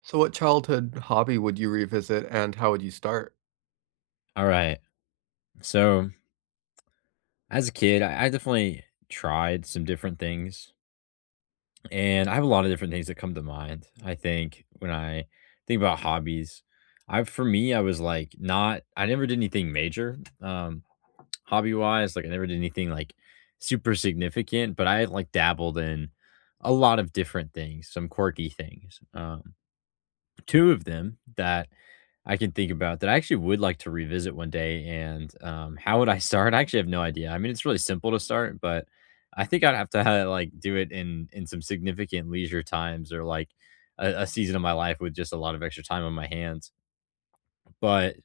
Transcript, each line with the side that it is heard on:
right: So what childhood hobby would you revisit and how would you start?
left: All right. So as a kid, I definitely tried some different things, and I have a lot of different things that come to mind. I think when I think about hobbies, I for me, I was like not. I never did anything major, hobby wise. Like I never did anything like super significant, but I like dabbled in a lot of different things, some quirky things. 2 of them that I can think about that I actually would like to revisit one day, and, how would I start? I actually have no idea. I mean, it's really simple to start, but I think I'd have to ha like, do it in some significant leisure times or, like, a season of my life with just a lot of extra time on my hands. But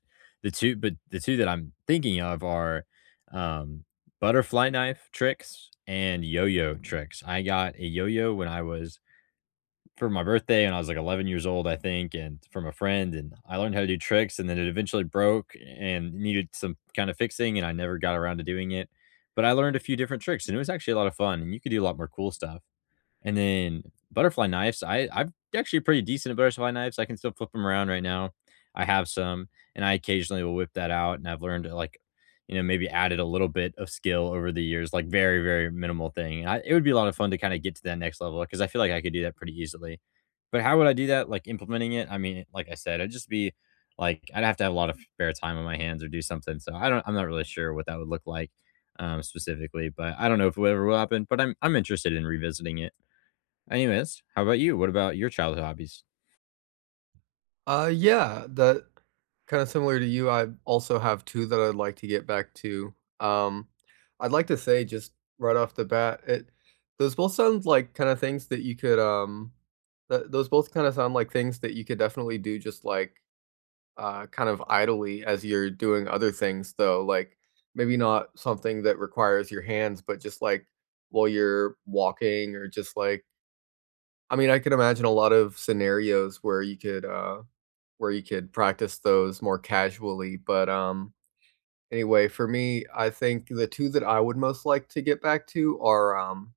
left: the 2 that I'm thinking of are, um, butterfly knife tricks and yo-yo tricks. I got a yo-yo when I was for my birthday when I was like 11 years old, I think, and from a friend. And I learned how to do tricks, and then it eventually broke and needed some kind of fixing, and I never got around to doing it. But I learned a few different tricks, and it was actually a lot of fun, and you could do a lot more cool stuff. And then butterfly knives, I'm actually pretty decent at butterfly knives. I can still flip them around right now. I have some, and I occasionally will whip that out, and I've learned to, like, you know, maybe added a little bit of skill over the years, like, very, very minimal thing. And I it would be a lot of fun to kinda get to that next level because I feel like I could do that pretty easily. But how would I do that, like, implementing it? I mean, like I said, it'd just be, like I'd have to have a lot of spare time on my hands or do something, so I'm not really sure what that would look like, specifically, but I don't know if it ever will happen, but I'm interested in revisiting it. Anyways, how about you? What about your childhood hobbies?
right: Yeah, that kind of similar to you. I also have two that I'd like to get back to. Um I'd like to say just right off the bat, it those both sound like kind of things that you could th- those both kind of sound like things that you could definitely do just kind of idly as you're doing other things, though, like maybe not something that requires your hands, but just while you're walking or just like I mean, I could imagine a lot of scenarios where you could practice those more casually, but, anyway, for me, I think the 2 that I would most like to get back to are,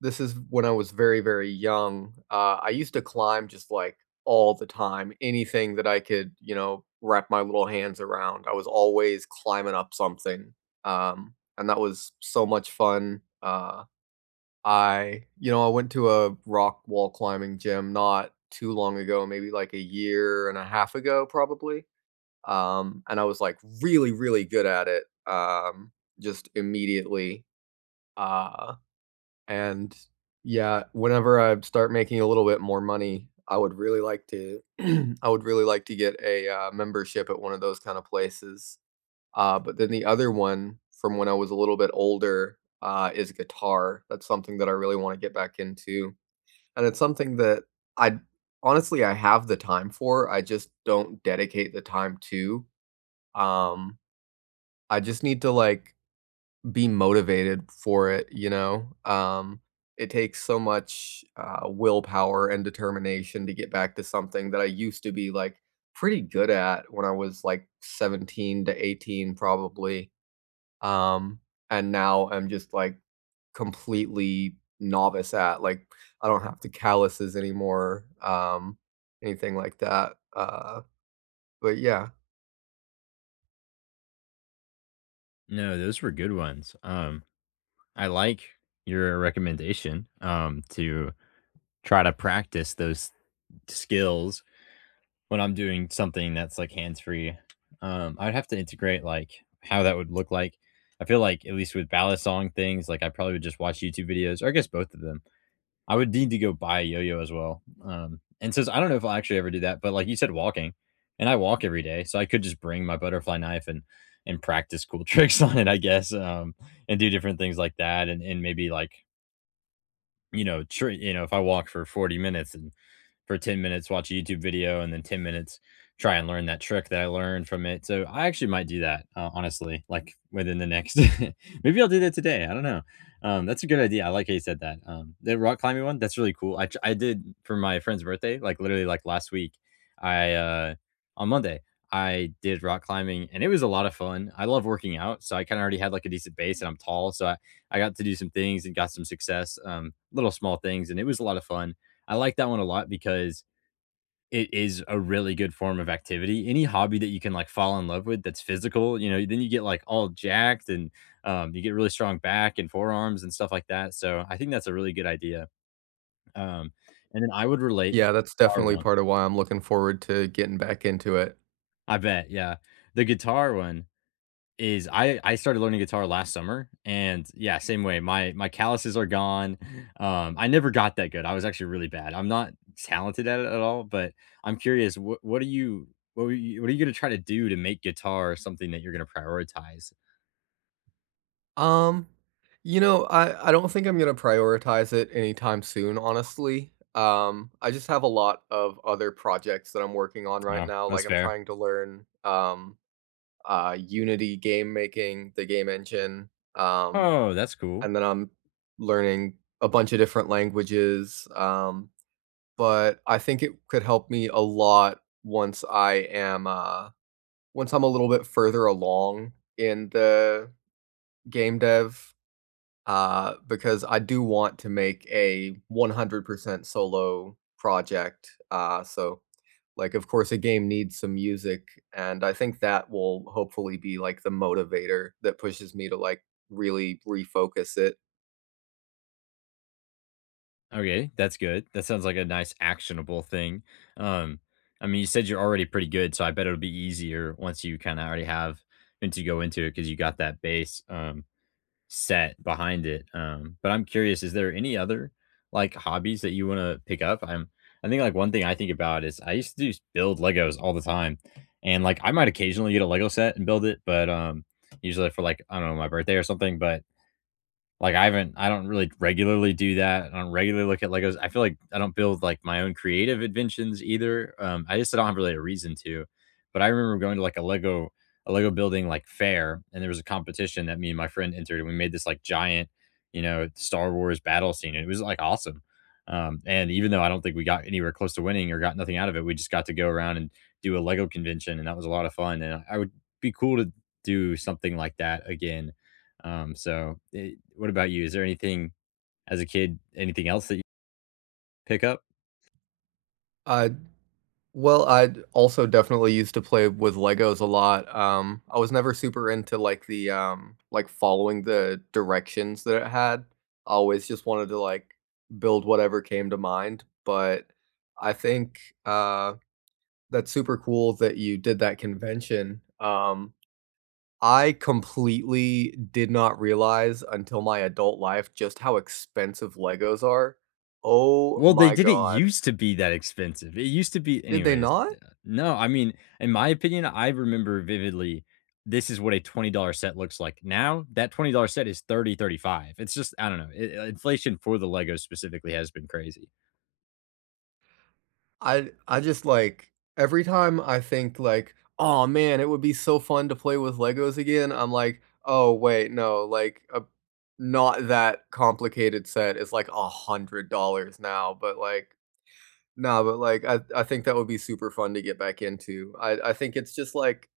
right: this is when I was very, very young. Uh, I used to climb just, like, all the time. Anything that I could, you know, wrap my little hands around, I was always climbing up something, and that was so much fun. Uh, I went to a rock wall climbing gym not too long ago, maybe like a year and a half ago probably, and I was, like, really, really good at it, just immediately, uh, and yeah, whenever I start making a little bit more money, I would really like to I would really like to get a, membership at one of those kinda places. But then the other one from when I was a little bit older, is guitar. That's something that I really wanna get back into, and it's something that I honestly, I have the time for, I just don't dedicate the time to. Um, I just need to, like, be motivated for it, you know? It takes so much, willpower and determination to get back to something that I used to be, like, pretty good at when I was, like, 17 to 18 probably. Um, and now I'm just, like, completely novice at, like, I don't have to calluses anymore, anything like that, but yeah.
left: No, those were good ones. I like your recommendation to try to practice those skills when I'm doing something that's like hands-free. I'd have to integrate like how that would look like. I feel like at least with ballad song things, like I probably would just watch YouTube videos, or I guess both of them. I would need to go buy a yo-yo as well. And since I don't know if I'll actually ever do that, but like you said, walking, and I walk every day, so I could just bring my butterfly knife and practice cool tricks on it, I guess, and do different things like that, and maybe like you know, tr you know, if I walk for 40 minutes and for 10 minutes watch a YouTube video and then 10 minutes try and learn that trick that I learned from it. So I actually might do that, honestly, like within the next maybe I'll do that today. I don't know. That's a good idea. I like how you said that. The rock climbing one, that's really cool. I did for my friend's birthday, like literally like last week. I on Monday, I did rock climbing and it was a lot of fun. I love working out, so I kind of already had like a decent base and I'm tall, so I got to do some things and got some success, little small things, and it was a lot of fun. I like that one a lot because it is a really good form of activity. Any hobby that you can like fall in love with that's physical, you know, then you get like all jacked and you get really strong back and forearms and stuff like that. So I think that's a really good idea. Um, and then I would relate
right: Yeah, that's
left: our
right: definitely
left: one.
right: part of why I'm looking forward to getting back into it.
left: I bet, yeah, the guitar one. Is I started learning guitar last summer and yeah, same way. My calluses are gone. I never got that good. I was actually really bad. I'm not talented at it at all, but I'm curious. What are you what are you going to try to do to make guitar something that you're going to prioritize?
right: Um, you know, I don't think I'm gonna prioritize it anytime soon, honestly. I just have a lot of other projects that I'm working on right
left: Oh,
right: now,
left: that's
right: like, I'm
left: fair.
right: trying to learn, Unity game making, the game engine,
left: Oh, that's cool.
right: and then I'm learning a bunch of different languages. But I think it could help me a lot once I'm a little bit further along in the game dev, because I do want to make a 100% solo project. So like, of course, a game needs some music, and I think that will hopefully be, like, the motivator that pushes me to, like, really refocus it.
left: Okay, that's good. That sounds like a nice actionable thing. Um, I mean, you said you're already pretty good, so I bet it'll be easier once you kind of already have once you go into it because you got that base. Set behind it. But I'm curious, is there any other like hobbies that you want to pick up? I think like one thing I think about is I used to just build Legos all the time. And like I might occasionally get a Lego set and build it, but usually for like I don't know, my birthday or something, but like, I don't really regularly do that. I don't regularly look at Legos. I feel like I don't build, like, my own creative inventions either. I just don't have really a reason to. But I remember going to, like, a Lego building, like, fair, and there was a competition that me and my friend entered, and we made this, like, giant, you know, Star Wars battle scene, and it was, like, awesome. And even though I don't think we got anywhere close to winning or got nothing out of it, we just got to go around and do a Lego convention, and that was a lot of fun, and I would be cool to do something like that again. So, what about you? Is there anything as a kid, anything else that you pick up?
right: Uh, well, I also definitely used to play with Legos a lot, I was never super into, like, following the directions that it had. I always just wanted to, like, build whatever came to mind, but I think, uh, that's super cool that you did that convention. Um, I completely did not realize until my adult life just how expensive Legos are. Oh
left: Well, they
right: my
left: didn't
right: god.
left: used to be that expensive. It used to be,
right: Did they
left: anyways.
right: not?
left: No, I mean, in my opinion, I remember vividly this is what a $20 set looks like. Now, that $20 set is 30 35. It's just, I don't know. Inflation for the Legos specifically has been crazy.
right: I just, like, every time I think, like, "Oh man, it would be so fun to play with Legos again," I'm like, "Oh, wait, no," like, a not that complicated set is, like, $100 now, but, like no, but, like, I think that would be super fun to get back into. I think it's just, like,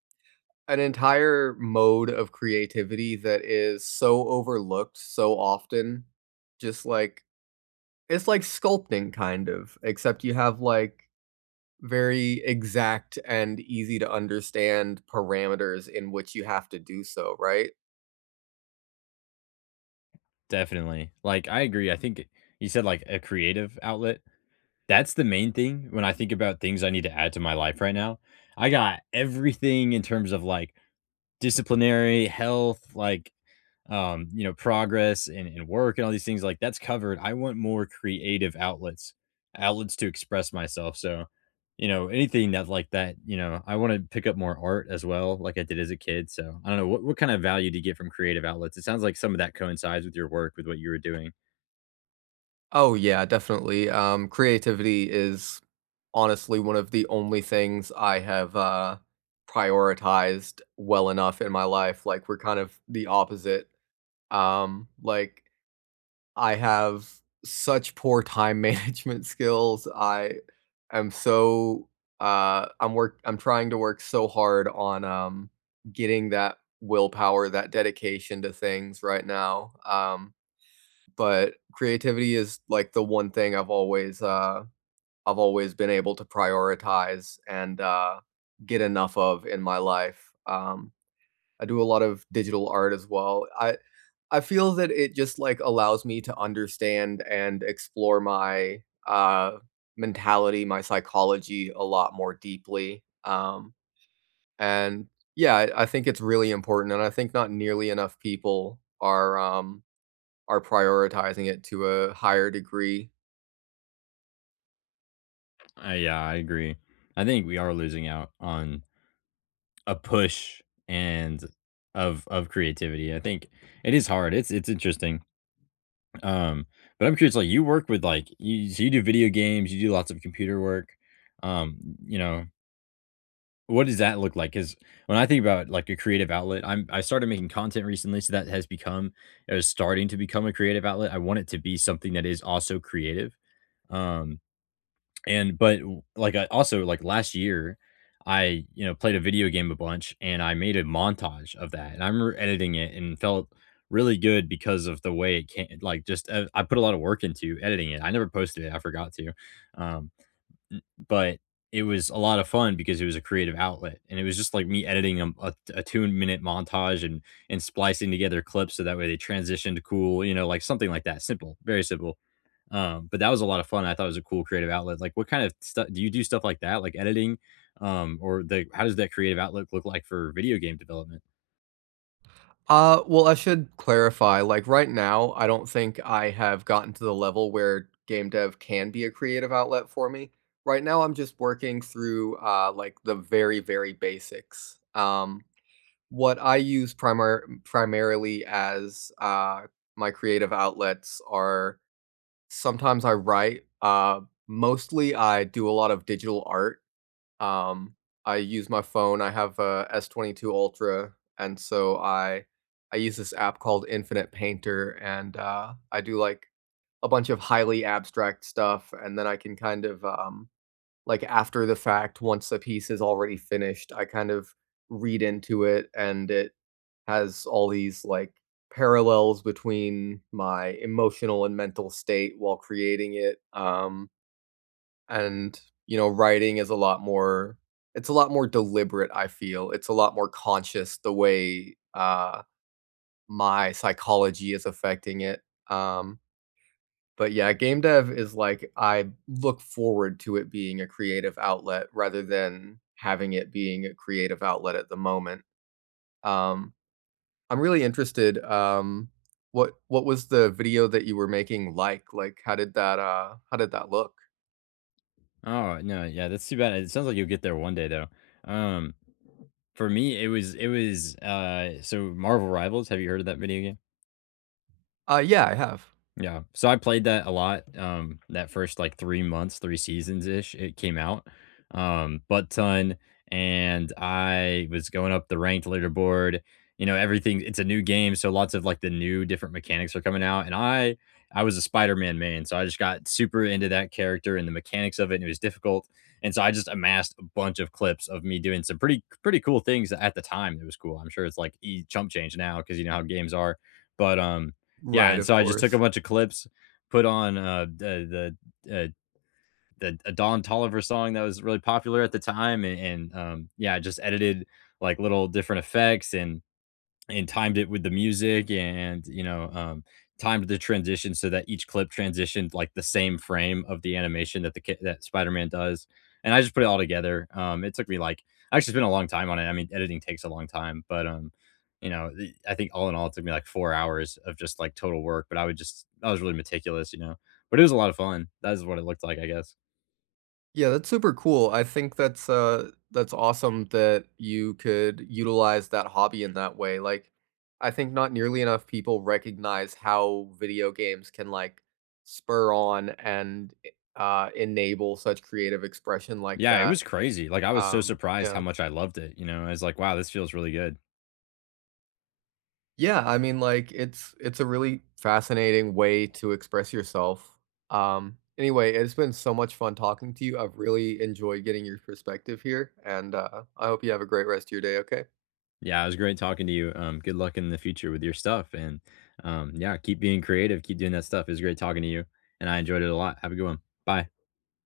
right: an entire mode of creativity that is so overlooked so often. Just like it's like sculpting kind of, except you have like very exact and easy to understand parameters in which you have to do so, right?
left: Definitely. Like, I agree. I think you said like a creative outlet. That's the main thing when I think about things I need to add to my life right now. I got everything in terms of like disciplinary, health, like, you know, progress and work and all these things like that's covered. I want more creative outlets, outlets to express myself. So, you know, anything that like that, you know, I want to pick up more art as well, like I did as a kid. So I don't know what kind of value do you get from creative outlets? It sounds like some of that coincides with your work, with what you were doing.
right: Oh yeah, definitely. Creativity is honestly one of the only things I have, prioritized well enough in my life. Like we're kind of the opposite. Like I have such poor time management skills. I am so I'm work I'm trying to work so hard on, um, getting that willpower, that dedication to things right now. Um, but creativity is like the one thing I've always been able to prioritize and, uh, get enough of in my life. Um, I do a lot of digital art as well. I feel that it just, like, allows me to understand and explore my, mentality, my psychology a lot more deeply, and, yeah, I think it's really important, and I think not nearly enough people are prioritizing it to a higher degree.
left: Yeah, I agree. I think we are losing out on a push and of creativity. I think it is hard. It's interesting. Um, but I'm curious, like you work with like you so you do video games, you do lots of computer work. Um, you know, what does that look like? Because when I think about like a creative outlet, I started making content recently, so that has become or is starting to become a creative outlet. I want it to be something that is also creative. Um, and but w like, I also, like, last year, I, you know, played a video game a bunch, and I made a montage of that, and I remember editing it and felt really good because of the way it came like, just, I put a lot of work into editing it. I never posted it, I forgot to, um, n but it was a lot of fun because it was a creative outlet, and it was just, like, me editing, a 2-minute montage and splicing together clips so that way they transitioned cool, you know, like, something like that, simple, very simple. But that was a lot of fun. I thought it was a cool creative outlet. Like, what kind of stuff do you do? Stuff like that, like editing, or the how does that creative outlook look like for video game development?
right: Well, I should clarify, like, right now, I don't think I have gotten to the level where game dev can be a creative outlet for me. Right now, I'm just working through, like, the very, very basics. What I use primarily as, my creative outlets are sometimes I write, mostly I do a lot of digital art. Um, I use my phone, I have a S22 Ultra, and so I use this app called Infinite Painter, and, I do, like, a bunch of highly abstract stuff, and then I can kind of, like, after the fact, once a piece is already finished, I kind of read into it, and it has all these, like, parallels between my emotional and mental state while creating it, um, and, you know, writing is a lot more it's a lot more deliberate, I feel. It's a lot more conscious the way, my psychology is affecting it. Um, but yeah, game dev is like I look forward to it being a creative outlet rather than having it being a creative outlet at the moment. Um, I'm really interested, what was the video that you were making like? Like, how did that look?
left: Oh no, yeah, that's too bad. It sounds like you'll get there one day though. Um, for me, it was so Marvel Rivals. Have you heard of that video game?
right: Yeah, I have.
left: Yeah. So I played that a lot. That first like 3 months, three seasons ish, it came out. Butt ton. And I was going up the ranked leaderboard. You know, everything it's a new game, so lots of like the new different mechanics are coming out. And I was a Spider-Man man, so I just got super into that character and the mechanics of it, and it was difficult. And so I just amassed a bunch of clips of me doing some pretty pretty cool things at the time. It was cool. I'm sure it's like e chump change now because you know how games are. But yeah,
right: Right,
left: and
right: of
left: so I just took a
right: course.
left: bunch of clips, put on, the, uh, the a Don Toliver song that was really popular at the time, and yeah, I just edited, like, little different effects and timed it with the music and you know timed the transition so that each clip transitioned like the same frame of the animation that that Spider-Man does, and I just put it all together. It took me like I actually spent a long time on it. I mean editing takes a long time, but you know, I think all in all it took me like 4 hours of just like total work, but I would just I was really meticulous, you know. But it was a lot of fun. That is what it looked like, I guess.
right: Yeah, that's super cool. I think that's awesome that you could utilize that hobby in that way. Like I think not nearly enough people recognize how video games can like spur on and enable such creative expression like
left: Yeah, it
right: that.
left: was crazy. Like, I was so surprised how
right: Yeah.
left: much I loved it, you know. I was like, wow, this feels really good.
right: Yeah, I mean, like, it's a really fascinating way to express yourself. Anyway, it's been so much fun talking to you. I've really enjoyed getting your perspective here, and I hope you have a great rest of your day, okay?
left: Yeah, it was great talking to you. Good luck in the future with your stuff. And yeah, keep being creative, keep doing that stuff. It was great talking to you. And I enjoyed it a lot. Have a good one. Bye.